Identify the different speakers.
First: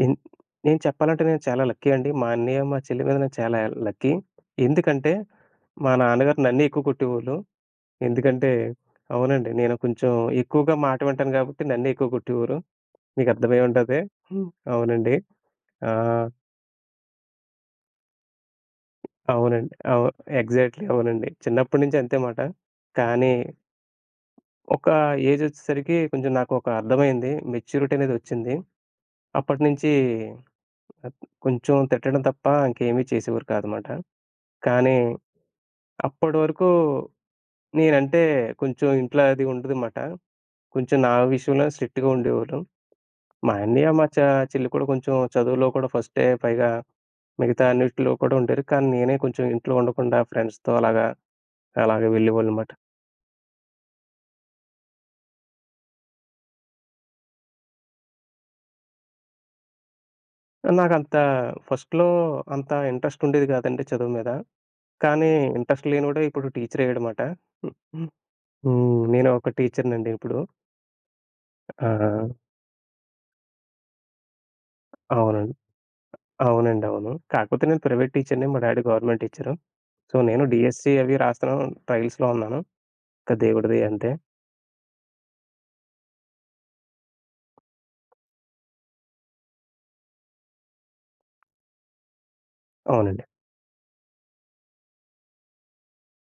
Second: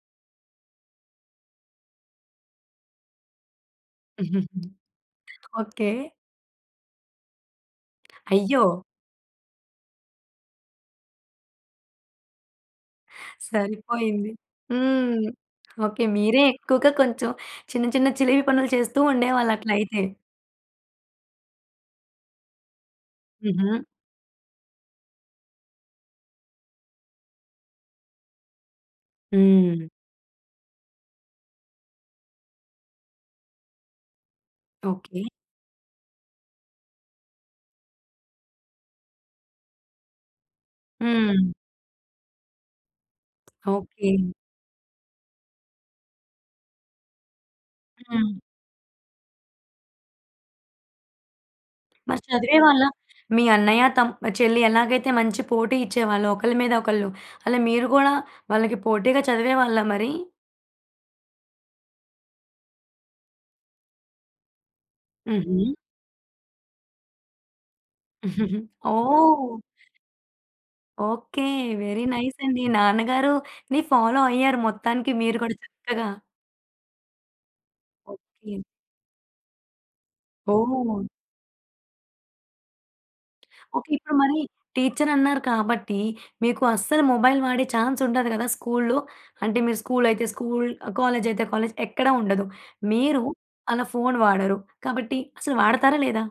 Speaker 1: నేన్ నేను చెప్పాలంటే నేను చాలా లక్కీ అండి. మా అన్నయ్య, మా చెల్లి మీద నేను చాలా లక్కీ. ఎందుకంటే,
Speaker 2: ఓకే.
Speaker 1: మా నాన్నగారు నన్నే ఎక్కువ కొట్టేవాళ్లు. ఎందుకంటే
Speaker 2: అయ్యో!
Speaker 1: అవునండి నేను కొంచెం ఎక్కువగా మాట వింటాను కాబట్టి నన్నే ఎక్కువ కొట్టేవారు. మీకు అర్థమై ఉంటది.
Speaker 2: సరిపోయింది.
Speaker 1: హ్మ్. అవునండి.
Speaker 2: హ్మ్. ఓకే.
Speaker 1: ఆహ్
Speaker 2: మీరే ఎక్కువగా కొంచెం చిన్న, చిన్న చిలిపి పనులు చేస్తూ ఉండేవాళ్ళు అట్లా
Speaker 1: అవునండి.
Speaker 2: అయితే.
Speaker 1: అవు ఎగ్జాక్ట్‌లి అవునండి. చిన్నప్పటినుంచి అంతే మాట. కానీ,
Speaker 2: హుహు.
Speaker 1: ఒక ఏజ్ ఒచ్చేసరికి కొంచెం నాకు ఒక అర్థమయింది. మెచ్యూరిటీ అనేది వచ్చింది.
Speaker 2: హ్మ్.
Speaker 1: అప్పటినుంచి కొంచెం తిట్టడం తప్ప ఇంకేమి చేసేవారు కాదన్నమాట. కానీ
Speaker 2: ఓకే.
Speaker 1: అప్పటివరకు నేనంటే కొంచెం ఇంట్లో అది ఉండదు అన్నమాట. కొంచెం నా
Speaker 2: హ్మ్.
Speaker 1: విషయంలోనే స్ట్రిక్ట్‌గా ఉండేవాళ్లు. మా అన్నయ్య మా
Speaker 2: ఓకే.
Speaker 1: చ చెల్లి కూడా కొంచెం చదువులో కూడా ఫస్టే, పైగా మిగతా అన్నిటిలో కూడా
Speaker 2: హ్మ్.
Speaker 1: ఉండేరు కానీ నేనే కొంచెం ఇంట్లో ఉండకుండా ఫ్రెండ్స్‌‌‌‌‌‌‌తో అలాగా, అలాగా
Speaker 2: మరి
Speaker 1: వెళ్ళేవాళ్ళు మాట.
Speaker 2: చదివేవాళ్ళా మీ అన్నయ్య, తమ్ చెల్లి ఎలాగైతే మంచి పోటీ ఇచ్చేవాళ్ళు ఒకళ్ళ మీద ఒకళ్ళు అలా మీరు గూడా వాళ్ళకి పోటీగా చదివేవాళ్ళా మరి?
Speaker 1: నాకంత ఫస్ట్‌లో అంత ఇంట్రెస్ట్ ఉండేది కాదండి చదువు మీద. కానీ
Speaker 2: హుహు.
Speaker 1: ఇంట్రెస్ట్ లేనోడే ఇప్పుడు టీచర్ అయ్యాడనమాట. హుహు. హ్మ్. నేను ఒక
Speaker 2: ఓహ్!
Speaker 1: టీచర్‌నండి ఇప్పుడు.
Speaker 2: ఓకే. వెరీ
Speaker 1: ఆ!
Speaker 2: నైస్ అండి. నాన్నగారు‌ని ఫాలో అయ్యారు మొత్తానికి మీరు
Speaker 1: అవునండి.
Speaker 2: కూడా చక్కగా.
Speaker 1: అవునండి. అవును. కాపోతే నేను ప్రైవేట్ టీచర్‌ని
Speaker 2: ఓకే.
Speaker 1: మా డ్యాడీ గవర్నమెంట్ టీచరు. సో, నేను డీఎస్సీ
Speaker 2: ఓహ్!
Speaker 1: అవి రాస్తున్నాను. ట్రైల్స్‌లో ఉన్నాను. ఇంకా దేవుడి దయ
Speaker 2: ఓకే.
Speaker 1: అంతే.
Speaker 2: ఇప్పుడు మరి టీచర్ అన్నారు కాబట్టి, మీకు అస్సలు మొబైల్ వాడే చాన్స్ ఉండదు కదా! స్కూల్లో. అంటే మీరు స్కూల్ అయితే స్కూల్. కాలేజ్ అయితే కాలేజ్. ఎక్కడ ఉండదు మీరు
Speaker 1: అవునండి.
Speaker 2: అలా ఫోన్ వాడరు. కాబట్టి అసలు వాడతారా? లేదా?